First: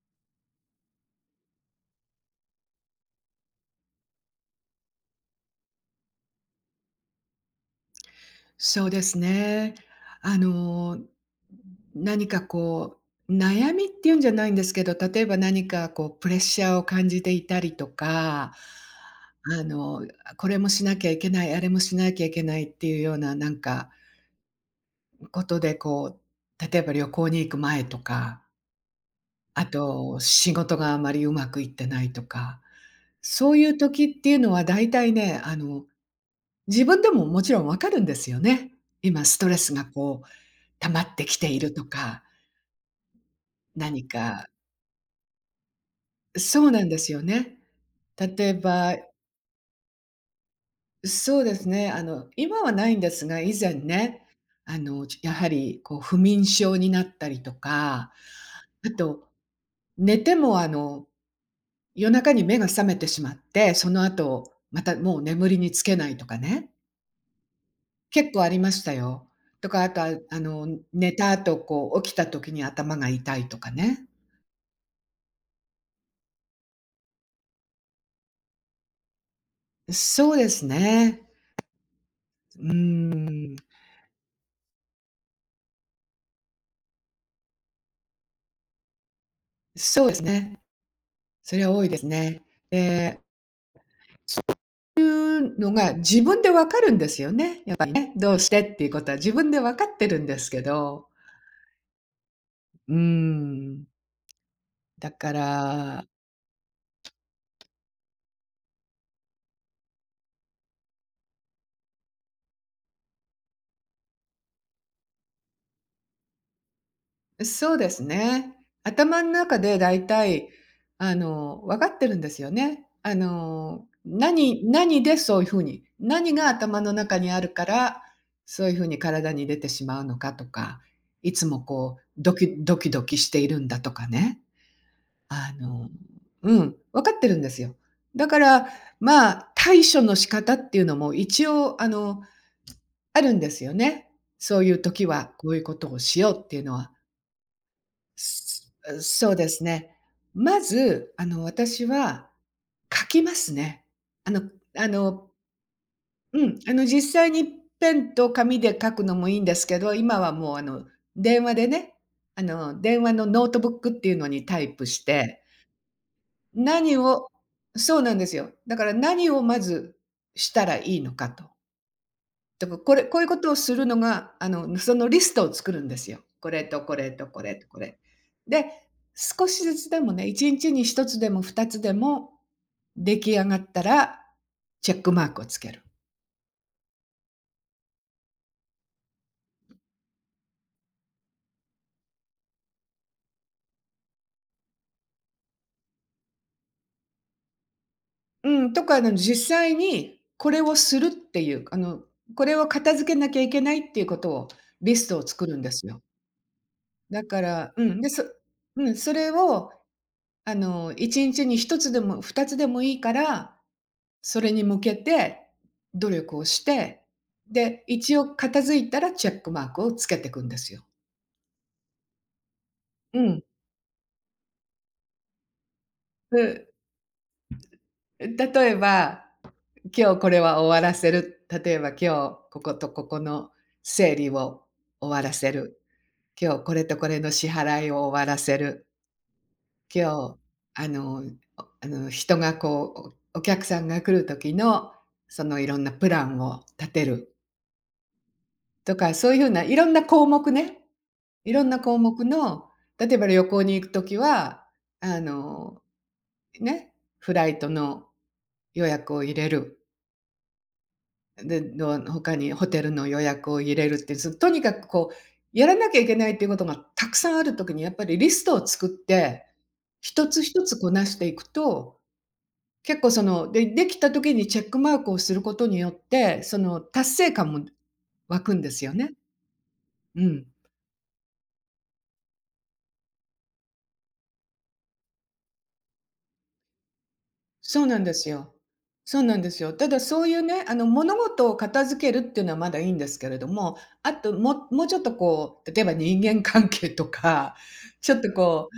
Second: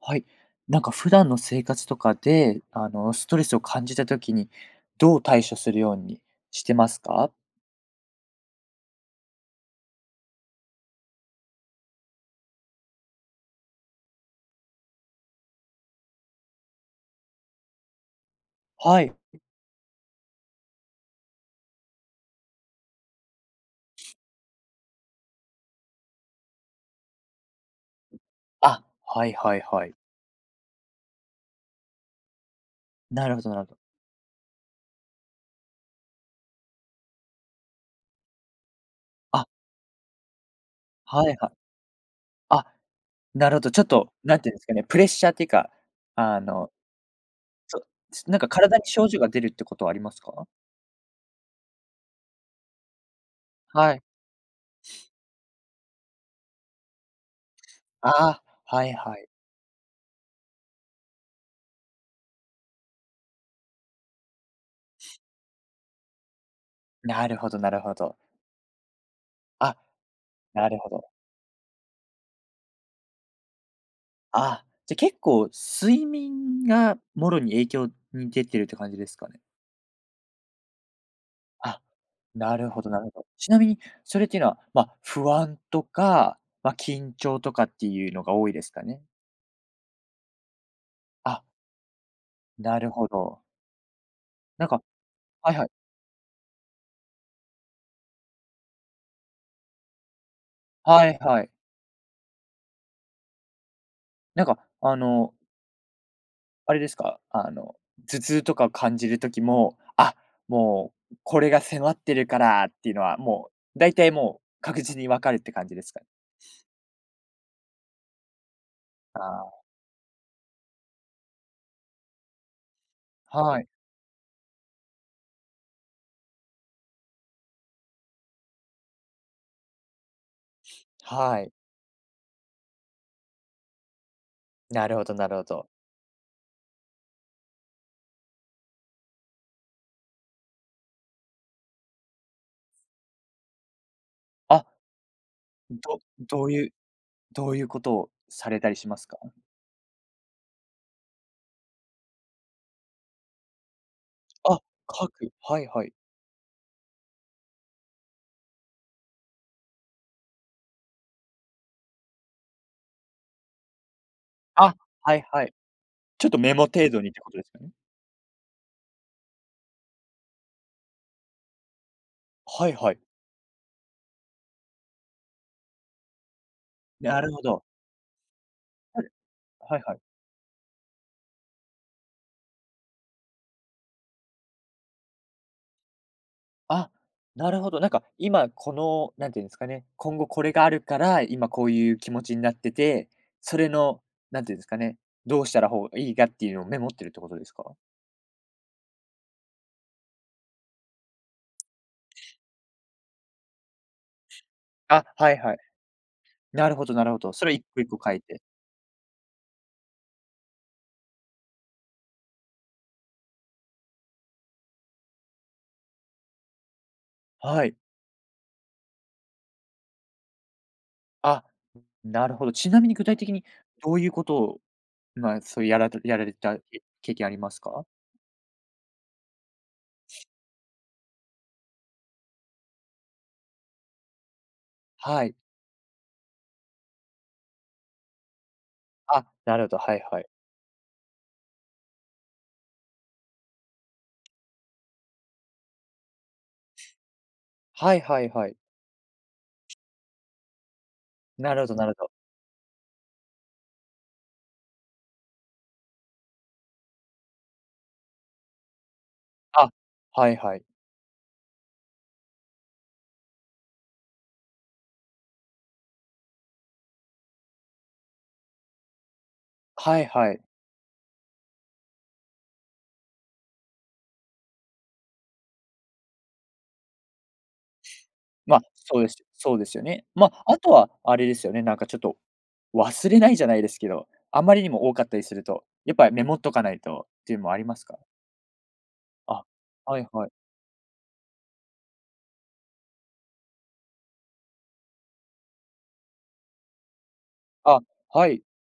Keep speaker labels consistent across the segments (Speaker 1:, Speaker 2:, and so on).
Speaker 1: はい。なんか普段の生活とかで、ストレスを感じたときに、どう対処するようにしてますか？
Speaker 2: そうですね。あの、何かこう、悩みっていうんじゃないんですけど、例えば何かこうプレッシャーを感じていたりとか、
Speaker 1: はい。
Speaker 2: あの、これもしなきゃいけない、あれもしなきゃいけないっていうようななんかことで、こう、例えば旅行に行く前とか、
Speaker 1: あ、はいはい
Speaker 2: あ
Speaker 1: はい。
Speaker 2: と仕事があまりうまくいってないとか、
Speaker 1: なるほど
Speaker 2: そ
Speaker 1: な
Speaker 2: う
Speaker 1: るほ
Speaker 2: いう
Speaker 1: ど。
Speaker 2: 時っていうのは大体ね、自分でももちろんわかるんですよね。今ス
Speaker 1: あ、
Speaker 2: トレスがこう溜まっ
Speaker 1: は
Speaker 2: てき
Speaker 1: いは
Speaker 2: て
Speaker 1: い。
Speaker 2: いるとか、
Speaker 1: あ、なるほど。ちょっ
Speaker 2: 何
Speaker 1: と、なん
Speaker 2: か
Speaker 1: ていうんですかね、プレッシャーっていうか、あ
Speaker 2: そう
Speaker 1: の、
Speaker 2: なんですよね。
Speaker 1: そ
Speaker 2: 例
Speaker 1: なんか
Speaker 2: え
Speaker 1: 体に
Speaker 2: ば、
Speaker 1: 症状が出るってことはありますか？
Speaker 2: そうですね、今はないんですが、以前
Speaker 1: はい。
Speaker 2: ね、やはりこう不眠症になったりとか、
Speaker 1: あは
Speaker 2: あ
Speaker 1: いは
Speaker 2: と、
Speaker 1: い。
Speaker 2: 寝ても夜中に目が覚めてしまって、その後、またもう眠りにつけないとかね、
Speaker 1: なるほどなるほど。
Speaker 2: 結構ありましたよ。と
Speaker 1: あ、
Speaker 2: か、あとは、
Speaker 1: なるほど。
Speaker 2: 寝た後、こう起きた時に頭が痛いとかね。
Speaker 1: あ、じゃ、結構睡眠がもろに影響に出てるって感じですかね？
Speaker 2: そうですね。
Speaker 1: あ、な
Speaker 2: う
Speaker 1: るほどなるほど。ち
Speaker 2: ーん。
Speaker 1: なみに、それっていうのは、まあ、不安とか、まあ、緊張とかっていうのが多いですかね？
Speaker 2: そうですね。
Speaker 1: あ、
Speaker 2: それは多いですね。
Speaker 1: なるほ
Speaker 2: で、
Speaker 1: ど。なんか
Speaker 2: そうい
Speaker 1: はい
Speaker 2: う
Speaker 1: はい。
Speaker 2: のが自分で分かるんですよね、やっぱりね。どうしてっていうことは自分で分かってるんですけ
Speaker 1: は
Speaker 2: ど、
Speaker 1: いはい。
Speaker 2: うーん、
Speaker 1: なんか、
Speaker 2: だから
Speaker 1: あれですか、頭痛とかを感じる時も、あ、もうこれが迫ってるからっていうのは、もう大体もう確実に分かるって感じですかね？
Speaker 2: そうですね。頭ん中
Speaker 1: あ
Speaker 2: でだいたい、分かってるんですよね。
Speaker 1: あ、はい。
Speaker 2: 何でそういうふうに、何が頭の中にあるから、そういうふうに体に出てしまうのかとか、い
Speaker 1: は
Speaker 2: つ
Speaker 1: い。
Speaker 2: もこうドキドキドキしているんだとかね。
Speaker 1: なるほどなるほ
Speaker 2: あ
Speaker 1: ど。
Speaker 2: のうん、分かってるんですよ。だから、まあ、対処の仕方っていうのも一応、あるんですよね。そ
Speaker 1: あ、
Speaker 2: ういう時はこういうことを
Speaker 1: ど
Speaker 2: しよう
Speaker 1: ど
Speaker 2: っ
Speaker 1: う
Speaker 2: ていう
Speaker 1: いう
Speaker 2: のは。
Speaker 1: どういうことをされた
Speaker 2: す
Speaker 1: りしますか？
Speaker 2: そうですね。まず、私は書きますね。あの
Speaker 1: あ、
Speaker 2: あ
Speaker 1: 書
Speaker 2: の
Speaker 1: く。はいはい。
Speaker 2: うん、実際にペンと紙で書くのもいいんですけど、今はもう、電話でね、電話のノートブックっていうのにタイ
Speaker 1: あ、
Speaker 2: プし
Speaker 1: はい
Speaker 2: て
Speaker 1: はい。ちょっとメモ程
Speaker 2: 何
Speaker 1: 度にって
Speaker 2: を
Speaker 1: ことですよね？
Speaker 2: そうなんですよ。だから何をまずしたらいいのかと。だ
Speaker 1: はい
Speaker 2: から
Speaker 1: はい。
Speaker 2: こういうことをするのが、そのリストを作るんですよ。これとこれ
Speaker 1: な
Speaker 2: と
Speaker 1: る
Speaker 2: こ
Speaker 1: ほ
Speaker 2: れ
Speaker 1: ど。
Speaker 2: とこれ。で、
Speaker 1: ある
Speaker 2: 少しず
Speaker 1: はい
Speaker 2: つ
Speaker 1: はい。
Speaker 2: でもね、1日に1つでも2つでも出来上がったら、チェックマークをつける。
Speaker 1: あ、なるほど。なんか今この、なんていうんですかね、今後これがあるから、今こういう気持ちになってて、それの、なんていうんですかね、どうしたらいいかっていうのをメモってるってことですか？
Speaker 2: うん、とか、実際にこれをするっていう、これを片付けなきゃいけないっていうことをリ
Speaker 1: あ、
Speaker 2: ストを
Speaker 1: はい
Speaker 2: 作
Speaker 1: は
Speaker 2: る
Speaker 1: い。
Speaker 2: んですよ。
Speaker 1: なるほどなるほ
Speaker 2: だ
Speaker 1: ど。
Speaker 2: か
Speaker 1: それを一
Speaker 2: ら、
Speaker 1: 個
Speaker 2: う
Speaker 1: 一個
Speaker 2: ん、で、
Speaker 1: 書いて。
Speaker 2: うん、それを1日に1つでも2つでもいいから、それに向けて努力をして、
Speaker 1: はい。
Speaker 2: で、一応片付いたらチェックマークをつけてくんですよ。
Speaker 1: あ、なるほど。ちなみに具体
Speaker 2: う
Speaker 1: 的
Speaker 2: ん。
Speaker 1: にどういうことを、まあ、やられた
Speaker 2: う
Speaker 1: 経験ありますか？
Speaker 2: 例えば、今日これは終わらせる。例えば今日こことここの整理を終わ
Speaker 1: は
Speaker 2: ら
Speaker 1: い。
Speaker 2: せる。今日これとこれの支払いを終わらせる。
Speaker 1: あ、なるほど、はいはい。
Speaker 2: 今日、あの、おあの、人がこう、お客さんが来る時の、そのいろんなプランを立てる。
Speaker 1: はいはいはい。
Speaker 2: とか、そういうふうないろんな項目ね、い
Speaker 1: な
Speaker 2: ろ
Speaker 1: るほ
Speaker 2: ん
Speaker 1: ど
Speaker 2: な
Speaker 1: なる
Speaker 2: 項
Speaker 1: ほど。
Speaker 2: 目の、例えば旅行に行くときは、あの、ね、フライトの予約を入れ
Speaker 1: あ、
Speaker 2: る、
Speaker 1: はいはい。
Speaker 2: で、どう他にホテルの予約を入れるって、ずとにかくこう、やらなきゃいけないっていうことがたくさんあるときに、やっぱりリストを作って、
Speaker 1: はい
Speaker 2: 一
Speaker 1: は
Speaker 2: つ
Speaker 1: い。
Speaker 2: 一つこなしていくと、結構その、できたときにチェックマークをすることによって、その達成感も湧くん
Speaker 1: ま、
Speaker 2: ですよ
Speaker 1: そうで
Speaker 2: ね。
Speaker 1: すそうですよね。
Speaker 2: う
Speaker 1: ま、
Speaker 2: ん。
Speaker 1: あとはあれですよね、なんかちょっと忘れないじゃないですけど、あまりにも多かったりすると、やっぱりメモっとかないとっていうのもありま
Speaker 2: そ
Speaker 1: す
Speaker 2: う
Speaker 1: か？
Speaker 2: なんですよ。そうなん
Speaker 1: あ、
Speaker 2: ですよ。た
Speaker 1: は
Speaker 2: だ
Speaker 1: い
Speaker 2: そ
Speaker 1: は
Speaker 2: う
Speaker 1: い。
Speaker 2: いうね、物事を片付けるっていうのはまだいいんですけれども、あと、もうちょっとこう、例えば人間関係とか、
Speaker 1: あ、
Speaker 2: ちょっ
Speaker 1: は
Speaker 2: と
Speaker 1: い。
Speaker 2: こ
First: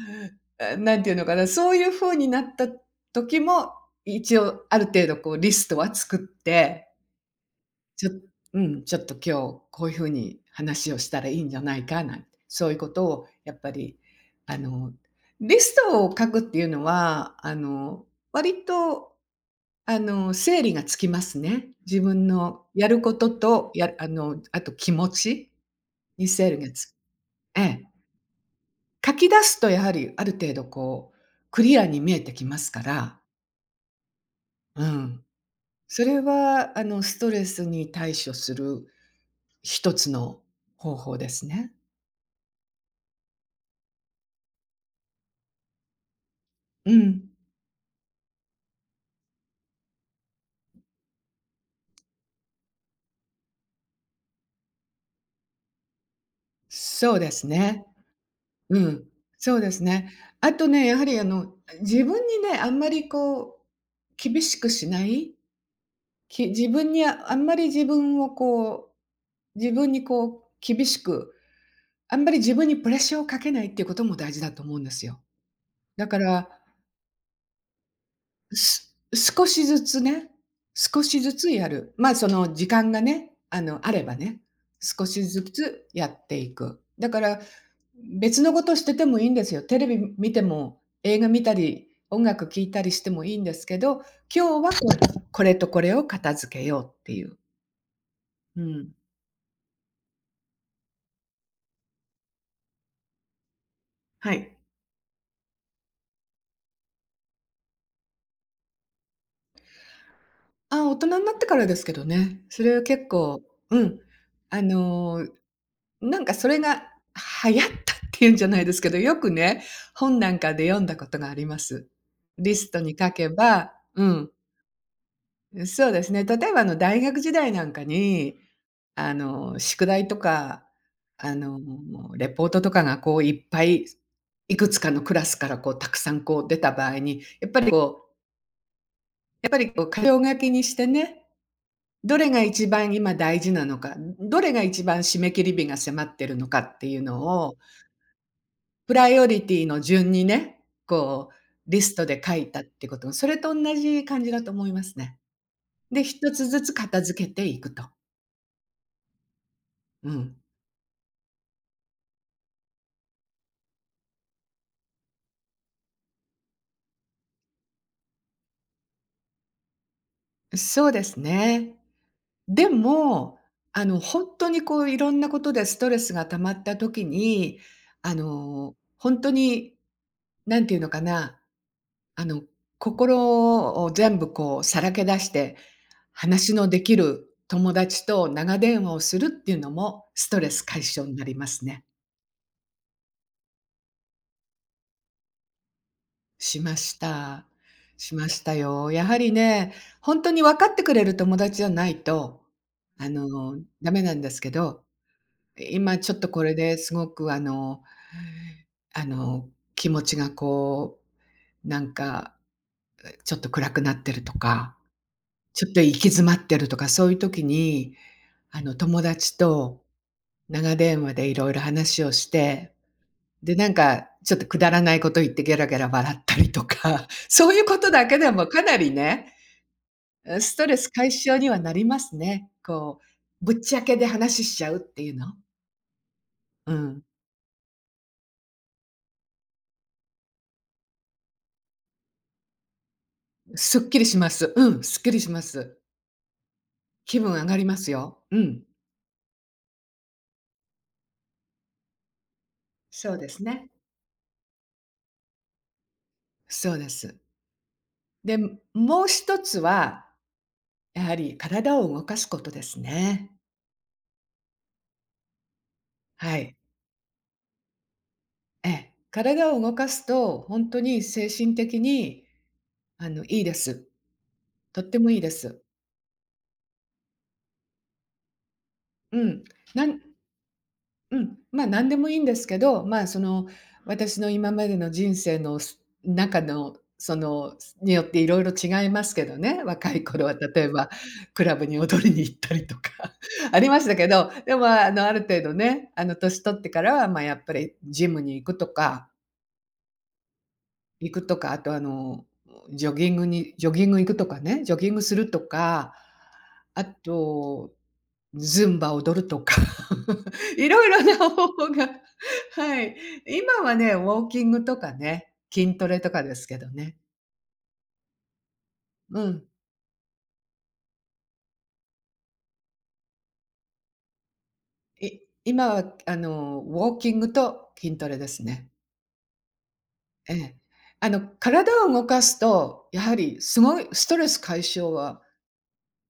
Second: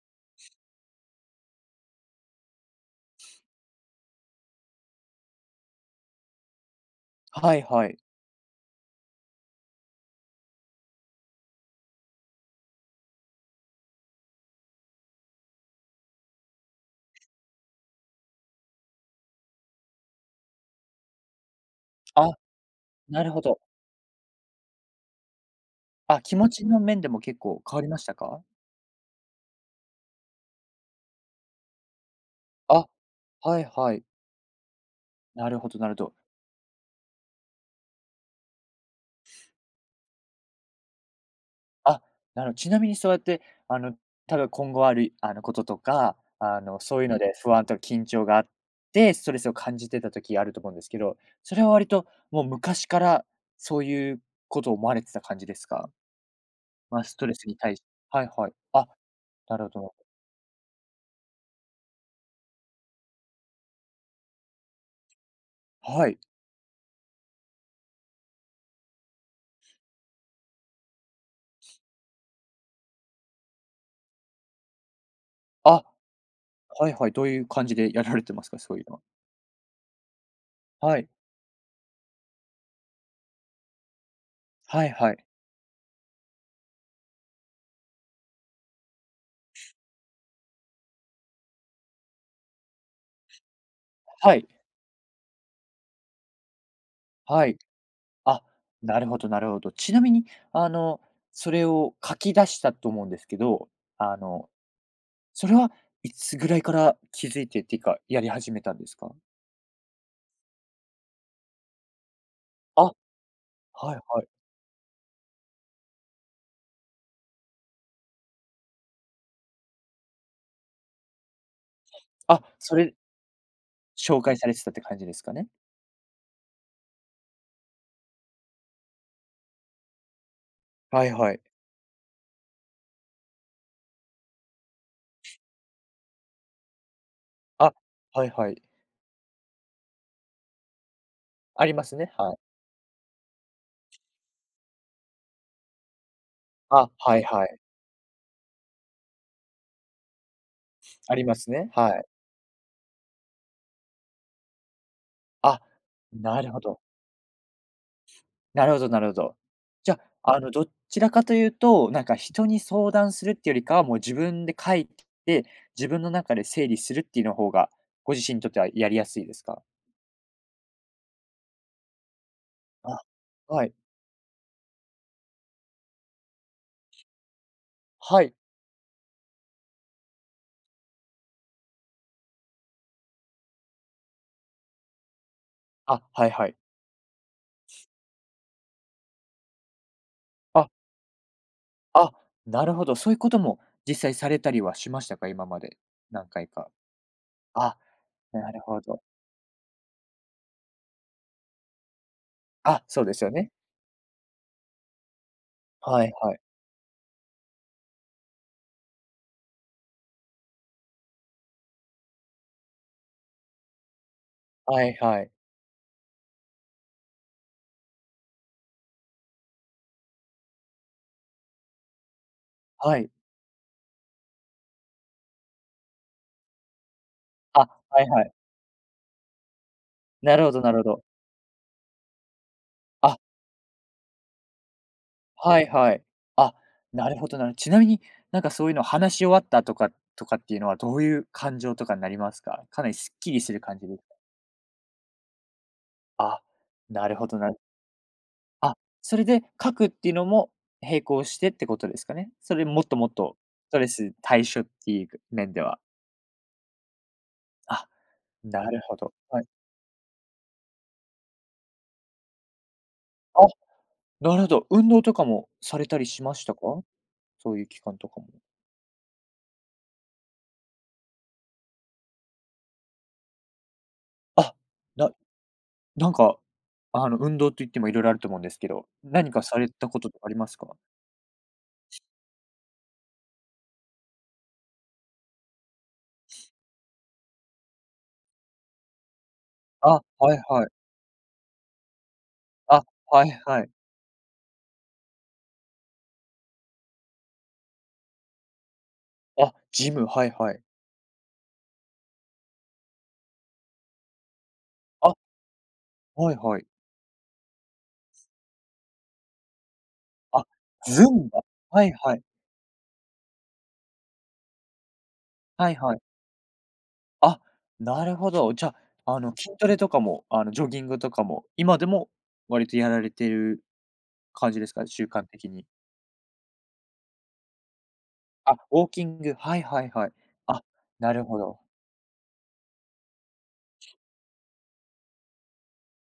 Speaker 2: う、ていうのかな、そういう風になった時も、一応ある程度こうリストは作って、
Speaker 1: はいはい。
Speaker 2: ちょうん、ちょっと今日こういう風に話をしたらいいんじゃないかなんて、そういうことをやっぱり、あの、リストを書くっていうのは、割と整理がつきますね。自分
Speaker 1: あ、
Speaker 2: のやるこ
Speaker 1: な
Speaker 2: と
Speaker 1: るほど。
Speaker 2: と、やあの、あと気持ち
Speaker 1: あ、
Speaker 2: に
Speaker 1: 気
Speaker 2: 整
Speaker 1: 持
Speaker 2: 理
Speaker 1: ち
Speaker 2: が
Speaker 1: の面でも結
Speaker 2: え
Speaker 1: 構変わ
Speaker 2: え。
Speaker 1: りましたか？
Speaker 2: 書き出すとやはりある程度こう、クリアに見えてきますか
Speaker 1: あ、
Speaker 2: ら、
Speaker 1: はいはい。
Speaker 2: うん。
Speaker 1: なるほどなるほ
Speaker 2: そ
Speaker 1: ど。
Speaker 2: れはストレスに対処する一つの方法ですね。
Speaker 1: あ、ちなみにそうやって、あの、多分今後ある、こととか、
Speaker 2: う
Speaker 1: そういうの
Speaker 2: ん。
Speaker 1: で不安とか緊張があって、ストレスを感じてた時あると思うんですけど、それは割ともう昔からそういうことを思われてた感じですか？まあ、
Speaker 2: そ
Speaker 1: ス
Speaker 2: う
Speaker 1: ト
Speaker 2: で
Speaker 1: レ
Speaker 2: す
Speaker 1: スに対し
Speaker 2: ね。
Speaker 1: てはいはい。
Speaker 2: う
Speaker 1: あ、
Speaker 2: ん。そ
Speaker 1: な
Speaker 2: う
Speaker 1: るほ
Speaker 2: です
Speaker 1: ど。
Speaker 2: ね。あとね、やはり自分にね、あんまりこう、厳しくしない
Speaker 1: はい。
Speaker 2: 自分にあんまり自分をこう、自分にこう厳しく、あんまり自分にプレッシャーをかけないっていうことも大事だと思うんですよ。
Speaker 1: あ、
Speaker 2: だから、
Speaker 1: はいはい。どういう感じでやられてますか？そういうのは。
Speaker 2: 少しずつね、
Speaker 1: は
Speaker 2: 少
Speaker 1: い。
Speaker 2: しずつやる。まあ、その時間がね、あればね、
Speaker 1: はい
Speaker 2: 少
Speaker 1: は
Speaker 2: し
Speaker 1: い。
Speaker 2: ずつやっていく。だから、別のことしててもいいんですよ。テレビ見ても、映画見たり、音楽聴いたりしてもいいんですけど、
Speaker 1: はい。
Speaker 2: 今日はこれとこれを片付けようっていう。
Speaker 1: はい。あ、
Speaker 2: うん。
Speaker 1: なるほどなるほど。ちなみに、あの、それを書き出したと思うんですけど、あ
Speaker 2: は
Speaker 1: の
Speaker 2: い。
Speaker 1: それはいつぐらいから気づいてっていうか、やり始めたんですか？
Speaker 2: あ、大人になってからですけどね。それは
Speaker 1: あ、は
Speaker 2: 結構う
Speaker 1: い
Speaker 2: ん。
Speaker 1: はい。
Speaker 2: あの、なんかそれが流行ったっていうんじゃないですけど、よくね、本なんかで読んだことがあります。リス
Speaker 1: あ、そ
Speaker 2: ト
Speaker 1: れ
Speaker 2: に書けばう
Speaker 1: 紹
Speaker 2: ん。
Speaker 1: 介されてたって感じですかね？
Speaker 2: そうですね。例えばあの大学時代なんかに、宿題とか、
Speaker 1: はいは
Speaker 2: あ
Speaker 1: い。
Speaker 2: の、レポートとかがこういっぱい、いくつかのクラスからこうたくさんこう出た場合に、
Speaker 1: あ、はいはい。
Speaker 2: やっぱりこう箇条書きにしてね
Speaker 1: ありますね、
Speaker 2: どれ
Speaker 1: は
Speaker 2: が
Speaker 1: い。
Speaker 2: 一番今大事なのか、どれが一番締め切り日が迫ってるのかって
Speaker 1: あ、
Speaker 2: いう
Speaker 1: はいは
Speaker 2: のを、
Speaker 1: い。
Speaker 2: プライオリティの順にね、
Speaker 1: あり
Speaker 2: こう
Speaker 1: ますね、
Speaker 2: リス
Speaker 1: は
Speaker 2: ト
Speaker 1: い。
Speaker 2: で書いたってこと、それと同じ感じだと思いますね。
Speaker 1: あ、
Speaker 2: で、一
Speaker 1: な
Speaker 2: つ
Speaker 1: るほ
Speaker 2: ずつ
Speaker 1: ど。
Speaker 2: 片付けていくと。
Speaker 1: なるほどなるほど。じゃ、
Speaker 2: うん。
Speaker 1: どちらかというと、なんか人に相談するっていうよりかは、もう自分で書いて、自分の中で整理するっていうの方が、ご自身にとってはやりやすいですか？
Speaker 2: そうですね。で
Speaker 1: あ、
Speaker 2: も、
Speaker 1: はい。
Speaker 2: ほんとにこういろんなことでストレスが溜まった時に、
Speaker 1: はい。
Speaker 2: ほんとに、何て言うのかなあの、心を全部こうさらけ出して、
Speaker 1: あ、はいは
Speaker 2: 話
Speaker 1: い。
Speaker 2: のできる友達と長電話をするっていうのもストレス
Speaker 1: あ
Speaker 2: 解消になりますね。
Speaker 1: あ、なるほど。そういうことも実際されたりはしましたか？今まで、何回
Speaker 2: し
Speaker 1: か。
Speaker 2: ました。
Speaker 1: あ、
Speaker 2: しまし
Speaker 1: な
Speaker 2: た
Speaker 1: るほ
Speaker 2: よ。
Speaker 1: ど。
Speaker 2: やはりね、ほんとに分かってくれる友達じゃないと、
Speaker 1: あ、そう
Speaker 2: あ
Speaker 1: ですよね。
Speaker 2: の、ダメなんですけど、今
Speaker 1: は
Speaker 2: ち
Speaker 1: い
Speaker 2: ょっと
Speaker 1: はい。
Speaker 2: これですごくあの、気持ちがこう、なんか、ちょっと暗くなってるとか
Speaker 1: はいはい。
Speaker 2: ちょっと行き詰まってるとか、そういう時に、友達と長電話でいろいろ話をして、
Speaker 1: はい。
Speaker 2: で、なんかちょっとくだらないこと言ってゲラゲラ笑ったりとか、そうい
Speaker 1: あ、
Speaker 2: うこと
Speaker 1: は
Speaker 2: だ
Speaker 1: い
Speaker 2: け
Speaker 1: は
Speaker 2: で
Speaker 1: い。
Speaker 2: もかなりね、う
Speaker 1: な
Speaker 2: ん、
Speaker 1: るほ
Speaker 2: ス
Speaker 1: ど
Speaker 2: ト
Speaker 1: な
Speaker 2: レ
Speaker 1: るほ
Speaker 2: ス
Speaker 1: ど。
Speaker 2: 解消にはなりますね。こ
Speaker 1: あ、
Speaker 2: う、ぶっちゃけで話しちゃうっていうの？
Speaker 1: はいはい。あ、
Speaker 2: うん。
Speaker 1: なるほどちなみに、なんかそういうの話し終わったとかっていうのはどういう感情とかになりますか？かなりすっきりする
Speaker 2: す
Speaker 1: 感
Speaker 2: っ
Speaker 1: じで
Speaker 2: き
Speaker 1: す
Speaker 2: り
Speaker 1: か？
Speaker 2: します。うん、すっきりします。
Speaker 1: あ、なる
Speaker 2: 気
Speaker 1: ほ
Speaker 2: 分
Speaker 1: ど
Speaker 2: 上
Speaker 1: な
Speaker 2: が
Speaker 1: る
Speaker 2: りますよ。うん。
Speaker 1: あ、それで書くっていうのも並行してってことですかね？それもっともっ
Speaker 2: そうで
Speaker 1: と
Speaker 2: すね。
Speaker 1: ストレス対処っていう面では。
Speaker 2: そうです。
Speaker 1: あ、
Speaker 2: で、
Speaker 1: なるほ
Speaker 2: もう
Speaker 1: ど。
Speaker 2: 一
Speaker 1: はい。
Speaker 2: つは、やはり体を動かすことですね。
Speaker 1: あ、なるほど。運動とかもされたりしま
Speaker 2: は
Speaker 1: した
Speaker 2: い。
Speaker 1: か？そういう期間とかも。
Speaker 2: ええ。体を動かすと、本当に精神的に、いいです。
Speaker 1: あ、
Speaker 2: とって
Speaker 1: な
Speaker 2: もいいです。
Speaker 1: なんか、運動といってもいろいろあると思うんですけど、
Speaker 2: う
Speaker 1: 何か
Speaker 2: ん。
Speaker 1: され
Speaker 2: な
Speaker 1: たこ
Speaker 2: ん
Speaker 1: ととかありますか？
Speaker 2: うん、何でもいいんですけど、まあ、その、私の今までの人生のす中の、その、によっていろいろ違いますけどね。若
Speaker 1: あ、
Speaker 2: い頃は、
Speaker 1: はい
Speaker 2: 例
Speaker 1: は
Speaker 2: え
Speaker 1: い。
Speaker 2: ばクラブに踊りに行ったりと
Speaker 1: あ、
Speaker 2: か
Speaker 1: はい
Speaker 2: あ
Speaker 1: は
Speaker 2: り
Speaker 1: い。
Speaker 2: ましたけど、でも、ある程度ね、年取ってからは、まあ、やっぱりジムに行くとか、
Speaker 1: あ、ジム、はいはい。
Speaker 2: あと、ジョギング行くとかね、ジョギング
Speaker 1: あ、
Speaker 2: するとか、
Speaker 1: はいはい。
Speaker 2: あと、ズンバ踊るとか、
Speaker 1: あ、
Speaker 2: いろいろ
Speaker 1: ズ
Speaker 2: な
Speaker 1: ンバ。
Speaker 2: 方法
Speaker 1: は
Speaker 2: が、
Speaker 1: いはい。
Speaker 2: はい。今はね、ウォーキングとかね、
Speaker 1: はい
Speaker 2: 筋ト
Speaker 1: は
Speaker 2: レ
Speaker 1: い。
Speaker 2: とかですけどね。
Speaker 1: あ、なるほど。じゃあ、
Speaker 2: うん。
Speaker 1: 筋トレとかも、ジョギングとかも、今でも割とやられてる感じですか？習
Speaker 2: い
Speaker 1: 慣的
Speaker 2: 今
Speaker 1: に。
Speaker 2: はウォーキングと筋トレです
Speaker 1: あ、
Speaker 2: ね。
Speaker 1: ウォーキング、はいはいはい。
Speaker 2: ええ。
Speaker 1: あ、
Speaker 2: あ
Speaker 1: な
Speaker 2: の、
Speaker 1: るほど。
Speaker 2: 体を動かすと、やはりすごいストレス解消は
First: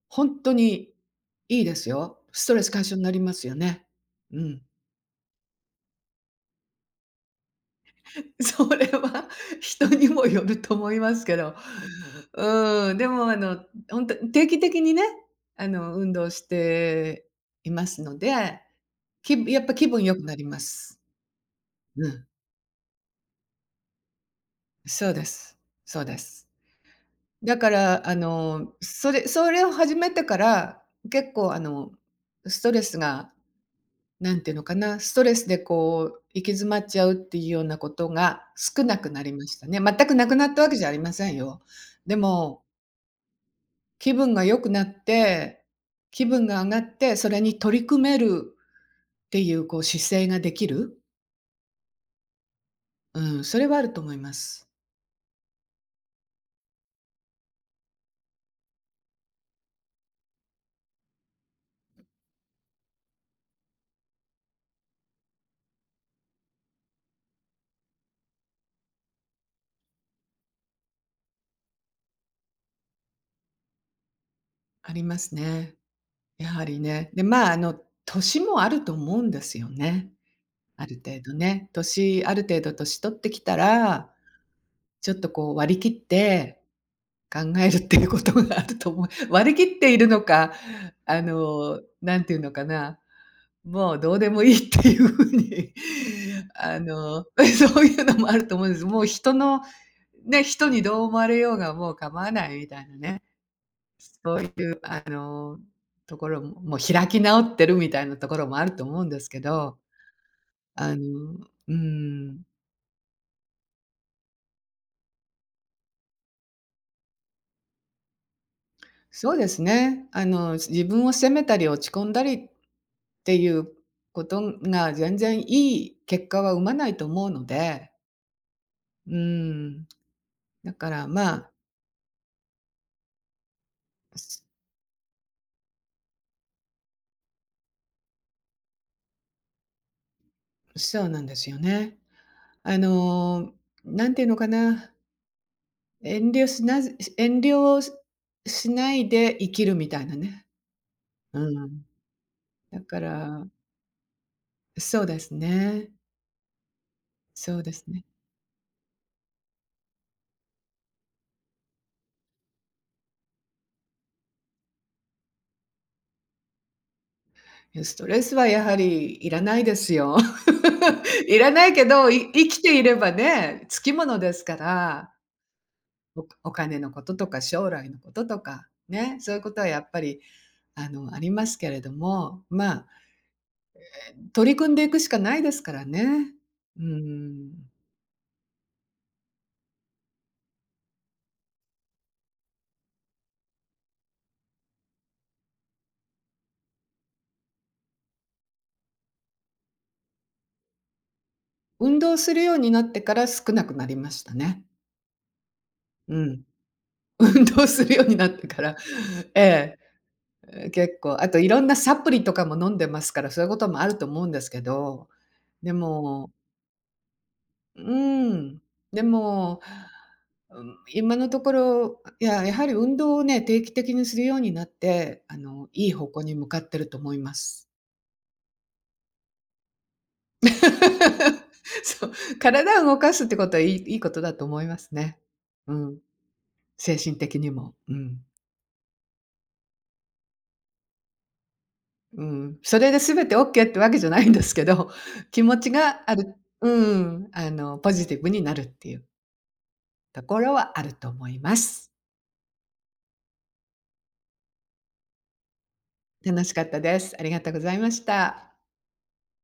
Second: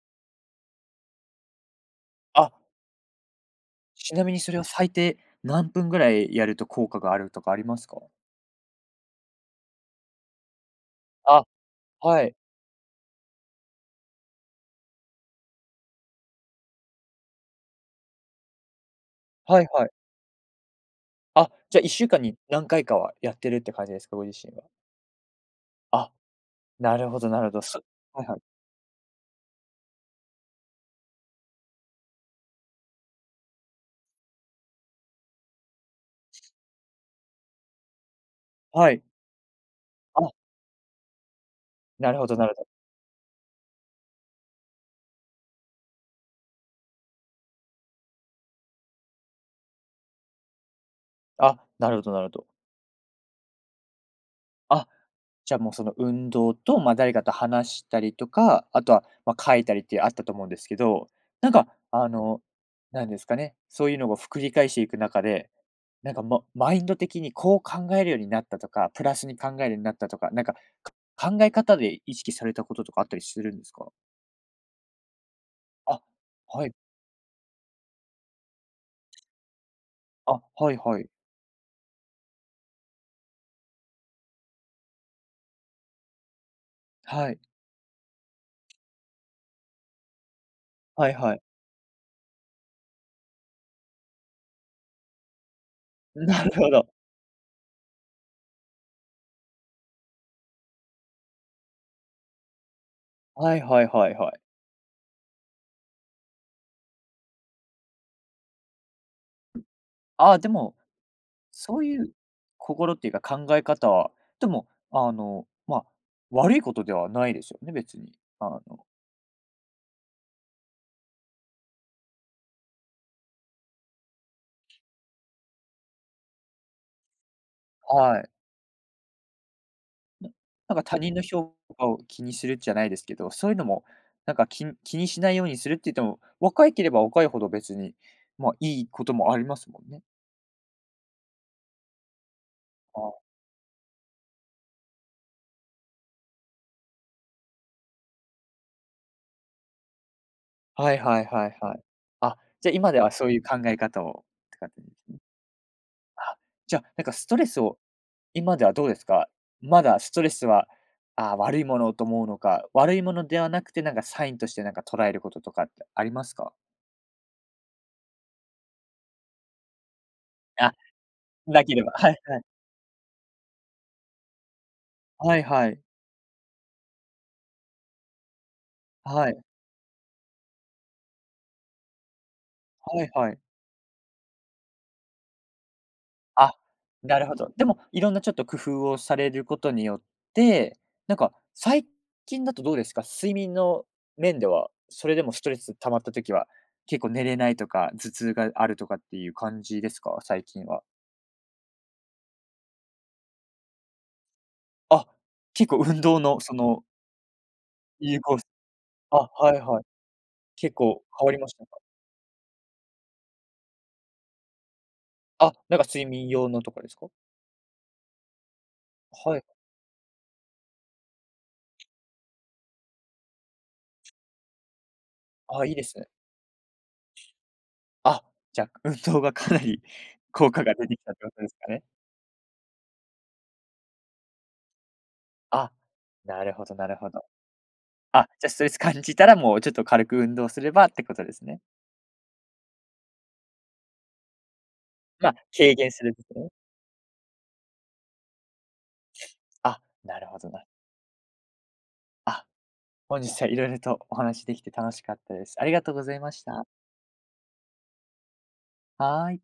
Speaker 2: 本当にいいですよ。ス
Speaker 1: あ、
Speaker 2: トレス解消になりますよね。
Speaker 1: ちなみ
Speaker 2: う
Speaker 1: にそれ
Speaker 2: ん。
Speaker 1: を最低何分ぐらいやると効果があるとかありますか？
Speaker 2: それは人にもよると思いますけ
Speaker 1: あ、
Speaker 2: ど。
Speaker 1: はい。
Speaker 2: うん、でも本当定期的にね、運動していますので、きや
Speaker 1: は
Speaker 2: っ
Speaker 1: い
Speaker 2: ぱ気
Speaker 1: はい。
Speaker 2: 分良くなります。
Speaker 1: あ、じゃ、1
Speaker 2: う
Speaker 1: 週間
Speaker 2: ん。
Speaker 1: に何回かはやってるって感じですか？ご自身は。
Speaker 2: そうです。そう
Speaker 1: あ、
Speaker 2: です。
Speaker 1: なるほどなるほ
Speaker 2: だ
Speaker 1: ど。
Speaker 2: から
Speaker 1: はいはい。
Speaker 2: それを始めてから、結構、あの、ストレスがなんていうのかな、ストレスでこう行き詰まっちゃうっていうようなことが少
Speaker 1: は
Speaker 2: な
Speaker 1: い。
Speaker 2: くなりましたね。全くな
Speaker 1: あ、
Speaker 2: くなったわけじゃありませんよ。
Speaker 1: な
Speaker 2: で
Speaker 1: るほどなる
Speaker 2: も、
Speaker 1: ほど。
Speaker 2: 気分が良くなって、気分が上がって、それに取り組めるっていうこう姿勢ができる、
Speaker 1: あ、なるほどなるほど。
Speaker 2: うん、それはあると思います。
Speaker 1: あじゃあもうその運動と、まあ、誰かと話したりとか、あとは、まあ、書いたりってあったと思うんですけど、なんかなんですかね、そういうのを繰り返していく中で、なんか、マインド的にこう考えるようになったとか、プラスに考えるようになったとか、なんか、か考え方で意識されたこととかあったりするんですか？
Speaker 2: ありますね。
Speaker 1: あ、
Speaker 2: やは
Speaker 1: はい。
Speaker 2: りね。で、まあ、年もあると思うんですよね。
Speaker 1: あ、はい
Speaker 2: あ
Speaker 1: は
Speaker 2: る
Speaker 1: い。
Speaker 2: 程度ね。ある程度年取ってきたら、ちょっとこう割り切って
Speaker 1: はい。
Speaker 2: 考えるっていうことがあると思う。割り切っているのか、
Speaker 1: はいはい。
Speaker 2: なんていうのかな、もうどうでもいいっていう風に、
Speaker 1: なる ほ
Speaker 2: あ
Speaker 1: ど。
Speaker 2: の、そういうのもあると思うんです。もう人の、ね、人にどう思われようがもう構わないみたいなね、
Speaker 1: はいはいはいは
Speaker 2: そ
Speaker 1: い。
Speaker 2: ういうところも、もう開き直ってるみたいなところもあると思うんですけど、
Speaker 1: ああ、でも
Speaker 2: あの、う
Speaker 1: そういう
Speaker 2: ん、
Speaker 1: 心っていうか考え方は、でも、まあ、悪いことではないですよね、別に。あの、
Speaker 2: そうですね、自分を責めたり落ち込んだりっていうことが全然いい結果は生まないと思うので、
Speaker 1: はい。
Speaker 2: うん、
Speaker 1: な
Speaker 2: だ
Speaker 1: なんか
Speaker 2: か
Speaker 1: 他
Speaker 2: ら
Speaker 1: 人の
Speaker 2: まあ、
Speaker 1: 評価を気にするじゃないですけど、そういうのも、なん
Speaker 2: そ
Speaker 1: か気にしないようにするって言っても、若いければ若いほど別に、まあ、いいこともありますもんね。
Speaker 2: そうなんですよね。あ
Speaker 1: あ、
Speaker 2: の、なんていうのかな、遠慮しなず遠慮をししないで生きるみたいなね。
Speaker 1: はいはい
Speaker 2: う
Speaker 1: はいはい。
Speaker 2: ん。
Speaker 1: あ、じゃあ
Speaker 2: だ
Speaker 1: 今
Speaker 2: か
Speaker 1: ではそういう
Speaker 2: ら、
Speaker 1: 考え方をって感じで
Speaker 2: そう
Speaker 1: すね。
Speaker 2: ですね。
Speaker 1: あ、じゃあ、なんかストレ
Speaker 2: そ
Speaker 1: ス
Speaker 2: うで
Speaker 1: を
Speaker 2: すね。
Speaker 1: 今ではどうですか？まだストレスは、あ、悪いものと思うのか、悪いものではなくて、なんかサインとしてなんか捉えることとかってありますか？
Speaker 2: いや、ストレスはやはりいらないですよ。
Speaker 1: あ、
Speaker 2: いら
Speaker 1: な
Speaker 2: ない
Speaker 1: けれ
Speaker 2: け
Speaker 1: ば、
Speaker 2: ど、
Speaker 1: はいはい。
Speaker 2: 生きていればね、つきものですから。
Speaker 1: はいはい。
Speaker 2: お金のこととか将来のこととか、ね、
Speaker 1: は
Speaker 2: そういう
Speaker 1: い。
Speaker 2: ことはやっぱり、ありますけれども、まあ、
Speaker 1: はいはい。
Speaker 2: 取り組んでいくしかないですからね。
Speaker 1: あ、
Speaker 2: う
Speaker 1: なるほど。
Speaker 2: ん。
Speaker 1: でも、いろんなちょっと工夫をされることによって、なんか最近だとどうですか？睡眠の面では、それでもストレス溜まった時は、結構寝れないとか、頭痛があるとかっていう感じですか？最近は。
Speaker 2: 運動するようになってから少なくなりましたね。
Speaker 1: あ、結構運
Speaker 2: う
Speaker 1: 動の
Speaker 2: ん。
Speaker 1: その、
Speaker 2: 運動するように
Speaker 1: 有
Speaker 2: なっ
Speaker 1: 効。
Speaker 2: てから、
Speaker 1: あ、はい
Speaker 2: え
Speaker 1: はい。
Speaker 2: え、
Speaker 1: 結
Speaker 2: 結
Speaker 1: 構
Speaker 2: 構、
Speaker 1: 変
Speaker 2: あ
Speaker 1: わ
Speaker 2: と
Speaker 1: り
Speaker 2: い
Speaker 1: まし
Speaker 2: ろ
Speaker 1: た
Speaker 2: んな
Speaker 1: か？
Speaker 2: サプリとかも飲んでますから、そういうこともあると思うんですけど、
Speaker 1: あ、
Speaker 2: で
Speaker 1: なんか睡眠
Speaker 2: も
Speaker 1: 用のとかですか？
Speaker 2: うん、で
Speaker 1: はい。
Speaker 2: もうん、今のところ、いや、やはり運動をね、定期的にするようになって、
Speaker 1: あ、いいで
Speaker 2: いい
Speaker 1: すね。
Speaker 2: 方向に向かってると思います。
Speaker 1: あ、じゃ、運動がかなり 効果が出てきたってことで すかね。
Speaker 2: そう、体を動かすってことはいいことだと思いますね。
Speaker 1: あ、
Speaker 2: うん、
Speaker 1: なるほどなる
Speaker 2: 精
Speaker 1: ほ
Speaker 2: 神
Speaker 1: ど。
Speaker 2: 的にも。うん、
Speaker 1: あ、じゃ、ストレス感じたらもうちょっと軽く運動すればってことですね。
Speaker 2: うん。それで全てオッケーってわけじゃないんですけど、
Speaker 1: ま、
Speaker 2: 気持ち
Speaker 1: 軽減
Speaker 2: が
Speaker 1: する
Speaker 2: あ
Speaker 1: です
Speaker 2: る、
Speaker 1: ね。
Speaker 2: うん、ポジティブになるっていう
Speaker 1: あ、な
Speaker 2: と
Speaker 1: る
Speaker 2: こ
Speaker 1: ほど
Speaker 2: ろ
Speaker 1: な。
Speaker 2: はあると思います。
Speaker 1: あ、本日は色々とお話しできて楽しかったです。ありがとうございま
Speaker 2: 楽
Speaker 1: し
Speaker 2: しか
Speaker 1: た。
Speaker 2: ったです。ありがとうございました。
Speaker 1: はい。